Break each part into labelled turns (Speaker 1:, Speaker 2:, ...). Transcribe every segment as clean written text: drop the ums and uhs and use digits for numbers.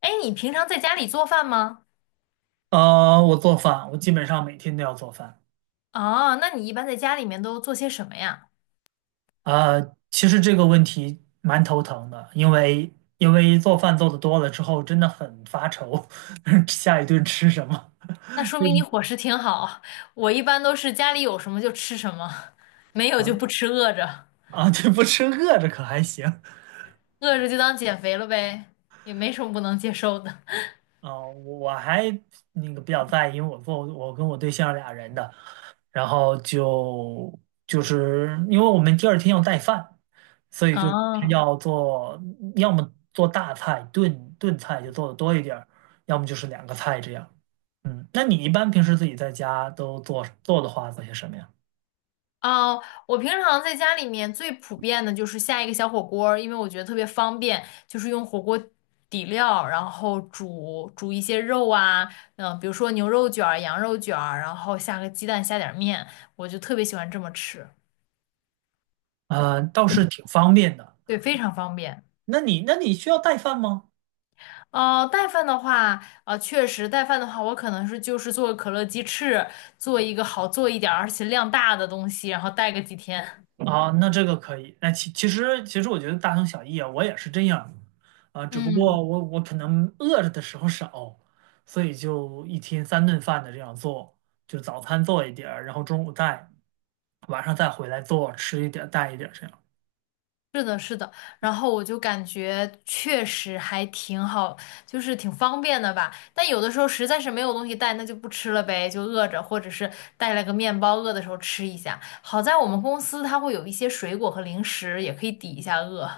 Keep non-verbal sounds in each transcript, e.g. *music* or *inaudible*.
Speaker 1: 哎，你平常在家里做饭吗？
Speaker 2: 我做饭，我基本上每天都要做饭。
Speaker 1: 啊，那你一般在家里面都做些什么呀？
Speaker 2: 其实这个问题蛮头疼的，因为做饭做的多了之后，真的很发愁，*laughs* 下一顿吃什么
Speaker 1: 那
Speaker 2: *laughs*？
Speaker 1: 说
Speaker 2: 就
Speaker 1: 明你
Speaker 2: 是
Speaker 1: 伙食挺好。我一般都是家里有什么就吃什么，没有就
Speaker 2: 想
Speaker 1: 不吃，饿着，
Speaker 2: 啊，对，不吃饿着可还行
Speaker 1: 饿着就当减肥了呗，也没什么不能接受的。*laughs*
Speaker 2: 啊，我还那个比较在意，因为我跟我对象俩人的，然后就是因为我们第二天要带饭，所以就是
Speaker 1: 哦，
Speaker 2: 要做，要么做大菜炖菜就做的多一点儿，要么就是两个菜这样。嗯，那你一般平时自己在家都做的话，做些什么呀？
Speaker 1: 我平常在家里面最普遍的就是下一个小火锅儿，因为我觉得特别方便，就是用火锅底料，然后煮一些肉啊，嗯、比如说牛肉卷儿、羊肉卷儿，然后下个鸡蛋，下点儿面，我就特别喜欢这么吃，
Speaker 2: 啊、倒是挺方便的。
Speaker 1: 对，非常方便。
Speaker 2: 那你需要带饭吗？
Speaker 1: 哦，带饭的话，啊，确实带饭的话，我可能是就是做个可乐鸡翅，做一个好做一点儿，而且量大的东西，然后带个几天。
Speaker 2: 啊，那这个可以。那其实我觉得大同小异啊，我也是这样啊，只不
Speaker 1: 嗯。
Speaker 2: 过我可能饿着的时候少，所以就一天三顿饭的这样做，就早餐做一点儿，然后中午带，晚上再回来做，吃一点儿带一点儿这样
Speaker 1: 是的，是的，然后我就感觉确实还挺好，就是挺方便的吧。但有的时候实在是没有东西带，那就不吃了呗，就饿着，或者是带了个面包，饿的时候吃一下。好在我们公司它会有一些水果和零食，也可以抵一下饿，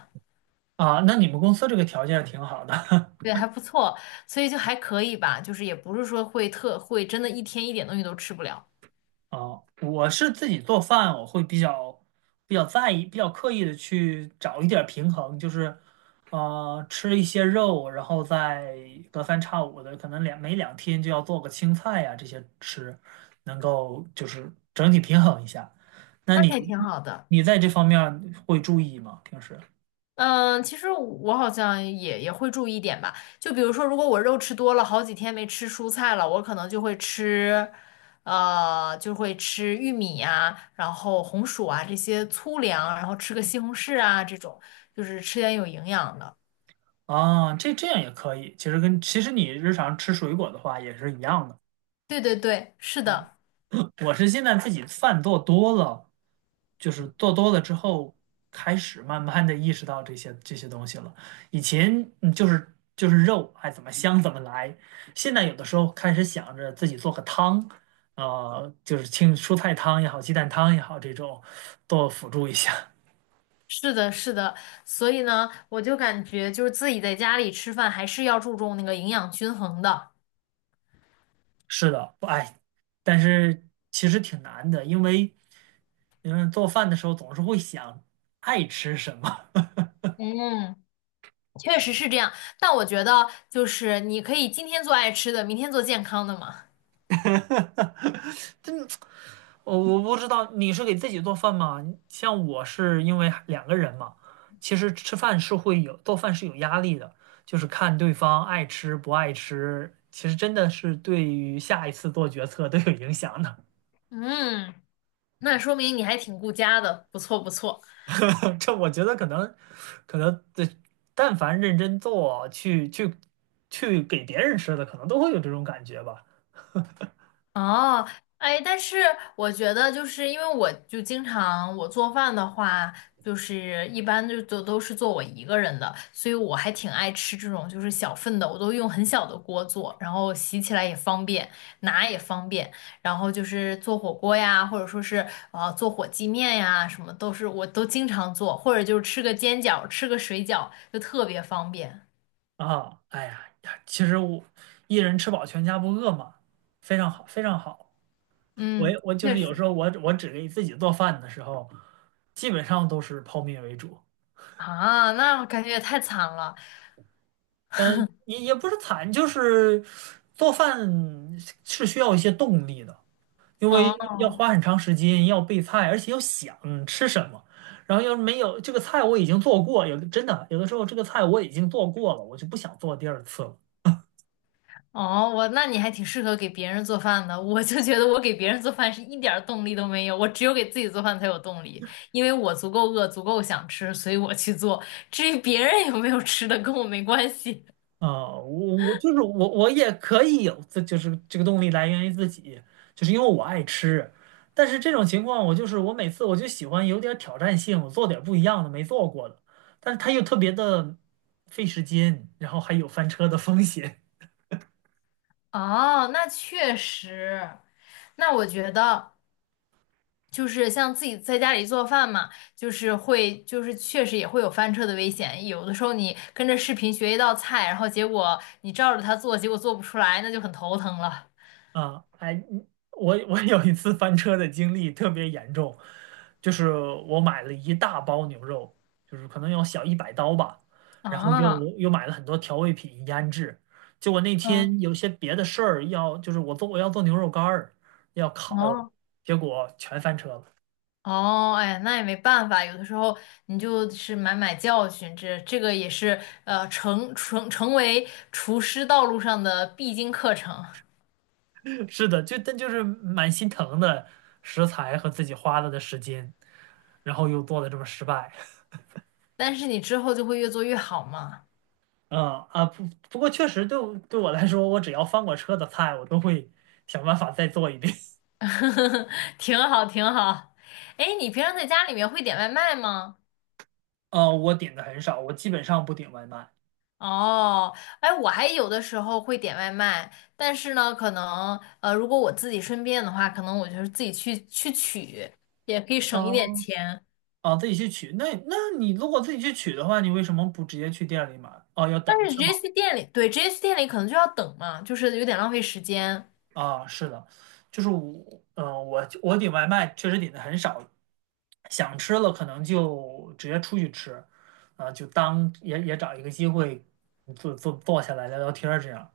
Speaker 2: 啊。那你们公司这个条件挺好的，*laughs*
Speaker 1: 对，还不错，所以就还可以吧，就是也不是说会真的一天一点东西都吃不了，
Speaker 2: 啊，我是自己做饭，我会比较在意，比较刻意的去找一点儿平衡，就是，呃，吃一些肉，然后再隔三差五的，可能每2天就要做个青菜呀、这些吃，能够就是整体平衡一下。那
Speaker 1: 那还
Speaker 2: 你
Speaker 1: 挺好的。
Speaker 2: 在这方面儿会注意吗？平时
Speaker 1: 嗯，其实我好像也会注意一点吧。就比如说，如果我肉吃多了，好几天没吃蔬菜了，我可能就会吃，就会吃玉米啊，然后红薯啊这些粗粮，然后吃个西红柿啊这种，就是吃点有营养的。
Speaker 2: 啊，这样也可以。其实其实你日常吃水果的话也是一样的。
Speaker 1: 对对对，是的，
Speaker 2: *laughs* 我是现在自己饭做多了，就是做多了之后，开始慢慢的意识到这些东西了。以前就是肉，哎，怎么香怎么来。现在有的时候开始想着自己做个汤，呃，就是清蔬菜汤也好，鸡蛋汤也好，这种多辅助一下。
Speaker 1: 是的，是的。所以呢，我就感觉就是自己在家里吃饭还是要注重那个营养均衡的。
Speaker 2: 是的，哎，但是其实挺难的，因为做饭的时候总是会想爱吃什么。
Speaker 1: 嗯。确实是这样，但我觉得就是你可以今天做爱吃的，明天做健康的嘛。
Speaker 2: 真，我不知道你是给自己做饭吗？像我是因为两个人嘛，其实吃饭是会有，做饭是有压力的，就是看对方爱吃不爱吃，其实真的是对于下一次做决策都有影响的。
Speaker 1: 嗯，那说明你还挺顾家的，不错不错。
Speaker 2: *laughs* 这我觉得可能，可能这但凡认真做，去给别人吃的，可能都会有这种感觉吧。
Speaker 1: 哦，哎，但是我觉得就是因为我就经常我做饭的话，就是一般就都是做我一个人的，所以我还挺爱吃这种就是小份的，我都用很小的锅做，然后洗起来也方便，拿也方便，然后就是做火锅呀，或者说是做火鸡面呀，什么都是我都经常做，或者就是吃个煎饺，吃个水饺，就特别方便。
Speaker 2: 啊，哎呀呀，其实我一人吃饱全家不饿嘛，非常好，非常好。
Speaker 1: 嗯，
Speaker 2: 我就
Speaker 1: 确
Speaker 2: 是有时
Speaker 1: 实。
Speaker 2: 候我只给自己做饭的时候，基本上都是泡面为主。
Speaker 1: 啊，那我感觉也太惨了。
Speaker 2: 嗯，也不是惨，就是做饭是需要一些动力的，因为
Speaker 1: 嗯。
Speaker 2: 要花很长时间，要备菜，而且要想吃什么。然后要是没有这个菜我已经做过，有的时候这个菜我已经做过了，我就不想做第二次了。
Speaker 1: 哦，我那你还挺适合给别人做饭的。我就觉得我给别人做饭是一点儿动力都没有，我只有给自己做饭才有动力，因为我足够饿，足够想吃，所以我去做。至于别人有没有吃的，跟我没关系。
Speaker 2: 啊，我我就是我，我也可以有自，就是这个动力来源于自己，就是因为我爱吃。但是这种情况，我每次我就喜欢有点挑战性，我做点不一样的，没做过的。但是它又特别的费时间，然后还有翻车的风险。
Speaker 1: *laughs* 哦，那确实，那我觉得就是像自己在家里做饭嘛，就是会，就是确实也会有翻车的危险。有的时候你跟着视频学一道菜，然后结果你照着它做，结果做不出来，那就很头疼了。
Speaker 2: 啊，哎，我有一次翻车的经历特别严重，就是我买了一大包牛肉，就是可能要小100刀吧，然后
Speaker 1: 啊，
Speaker 2: 又买了很多调味品腌制，结果那
Speaker 1: 嗯，
Speaker 2: 天有些别的事儿要，我要做牛肉干儿，要烤，
Speaker 1: 哦。
Speaker 2: 结果全翻车了。
Speaker 1: 哦，哎，那也没办法，有的时候你就是买买教训，这个也是成为厨师道路上的必经课程，
Speaker 2: *laughs* 是的，就是蛮心疼的食材和自己花了的时间，然后又做的这么失败。
Speaker 1: 但是你之后就会越做越好嘛。
Speaker 2: 嗯啊不不过确实对我来说，我只要翻过车的菜，我都会想办法再做一遍。
Speaker 1: *laughs* 挺好挺好。哎，你平常在家里面会点外卖吗？
Speaker 2: *laughs* 啊，我点的很少，我基本上不点外卖。
Speaker 1: 哦，哎，我还有的时候会点外卖，但是呢，可能如果我自己顺便的话，可能我就是自己去取，也可以省一点
Speaker 2: 哦
Speaker 1: 钱。
Speaker 2: 啊，自己去取。那你如果自己去取的话，你为什么不直接去店里买？哦，要等
Speaker 1: 但是直
Speaker 2: 是
Speaker 1: 接
Speaker 2: 吗？
Speaker 1: 去店里，对直接去店里可能就要等嘛，就是有点浪费时间。
Speaker 2: 啊，是的，就是我，嗯、我点外卖确实点的很少，想吃了可能就直接出去吃，啊，就当也找一个机会坐下来聊聊天儿这样。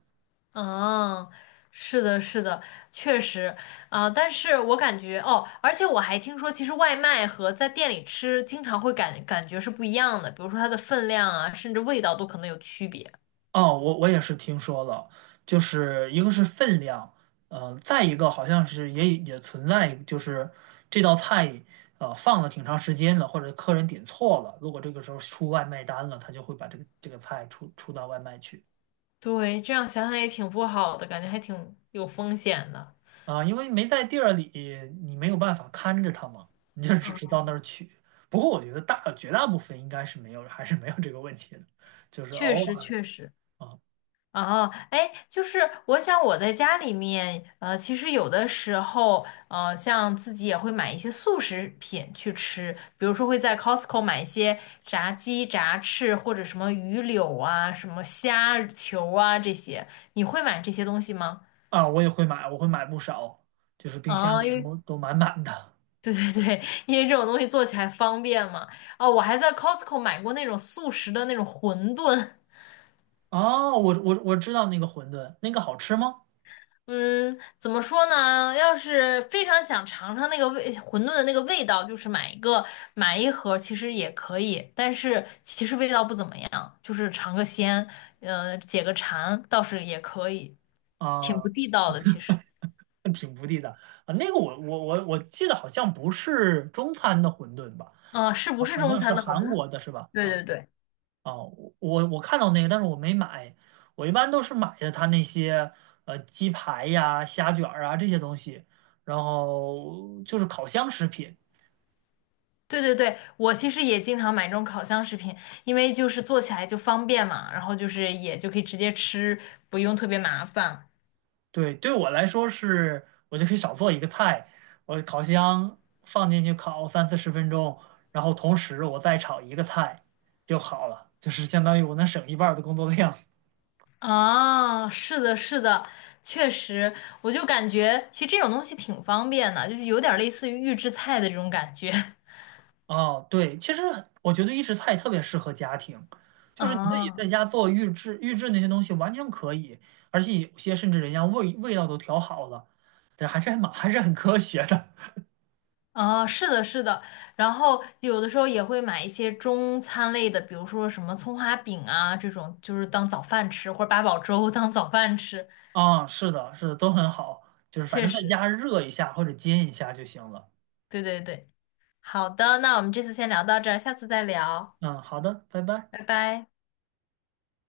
Speaker 1: 嗯，是的，是的，确实。啊，但是我感觉哦，而且我还听说，其实外卖和在店里吃经常会感觉是不一样的，比如说它的分量啊，甚至味道都可能有区别。
Speaker 2: 哦，我也是听说了，就是一个是分量，呃，再一个好像是也存在，就是这道菜呃放了挺长时间了，或者客人点错了，如果这个时候出外卖单了，他就会把这个菜出到外卖去
Speaker 1: 对，这样想想也挺不好的，感觉还挺有风险的。
Speaker 2: 啊，因为没在地儿里，你没有办法看着他嘛，你就只是
Speaker 1: 嗯，
Speaker 2: 到那儿取。不过我觉得绝大部分应该是没有，还是没有这个问题的，就是
Speaker 1: 确
Speaker 2: 偶
Speaker 1: 实，
Speaker 2: 尔
Speaker 1: 确实。
Speaker 2: 啊
Speaker 1: 啊，哎，就是我想我在家里面，其实有的时候，像自己也会买一些速食品去吃，比如说会在 Costco 买一些炸鸡、炸翅或者什么鱼柳啊、什么虾球啊这些，你会买这些东西吗？
Speaker 2: 啊，我也会买，我会买不少，就是冰箱
Speaker 1: 啊，
Speaker 2: 里
Speaker 1: 因为
Speaker 2: 都满满的。
Speaker 1: *laughs* 对对对，因为这种东西做起来方便嘛。哦，我还在 Costco 买过那种速食的那种馄饨。*laughs*
Speaker 2: 哦，我我知道那个馄饨，那个好吃吗？
Speaker 1: 嗯，怎么说呢？要是非常想尝尝那个味，馄饨的那个味道，就是买一个买一盒，其实也可以，但是其实味道不怎么样，就是尝个鲜，解个馋倒是也可以，挺
Speaker 2: 啊，
Speaker 1: 不地道的其实。
Speaker 2: 挺不地道啊。那个我我记得好像不是中餐的馄饨吧，
Speaker 1: 嗯、是不
Speaker 2: 啊
Speaker 1: 是
Speaker 2: 好
Speaker 1: 中
Speaker 2: 像是
Speaker 1: 餐的馄
Speaker 2: 韩
Speaker 1: 饨？
Speaker 2: 国的是吧？
Speaker 1: 对
Speaker 2: 啊
Speaker 1: 对对
Speaker 2: 啊，我我看到那个，但是我没买。我一般都是买的他那些呃鸡排呀、虾卷儿啊这些东西，然后就是烤箱食品。
Speaker 1: 对对对，我其实也经常买这种烤箱食品，因为就是做起来就方便嘛，然后就是也就可以直接吃，不用特别麻烦。
Speaker 2: 对，对我来说是，我就可以少做一个菜，我烤箱放进去烤30-40分钟，然后同时我再炒一个菜就好了，就是相当于我能省一半儿的工作量。
Speaker 1: 啊，是的，是的，确实，我就感觉其实这种东西挺方便的，就是有点儿类似于预制菜的这种感觉。*laughs*
Speaker 2: 哦，对，其实我觉得预制菜特别适合家庭，就是你自己
Speaker 1: 啊
Speaker 2: 在家做预制那些东西完全可以，而且有些甚至人家味道都调好了，对，还是很科学的。*laughs*
Speaker 1: 啊，是的，是的。然后有的时候也会买一些中餐类的，比如说什么葱花饼啊这种，就是当早饭吃，或者八宝粥 *laughs* 当早饭吃。
Speaker 2: 啊、是的，是的，都很好，就是反
Speaker 1: 确
Speaker 2: 正在
Speaker 1: 实，
Speaker 2: 家热一下或者煎一下就行了。
Speaker 1: 对对对。好的，那我们这次先聊到这儿，下次再聊，
Speaker 2: 嗯，好的，拜拜。
Speaker 1: 拜拜。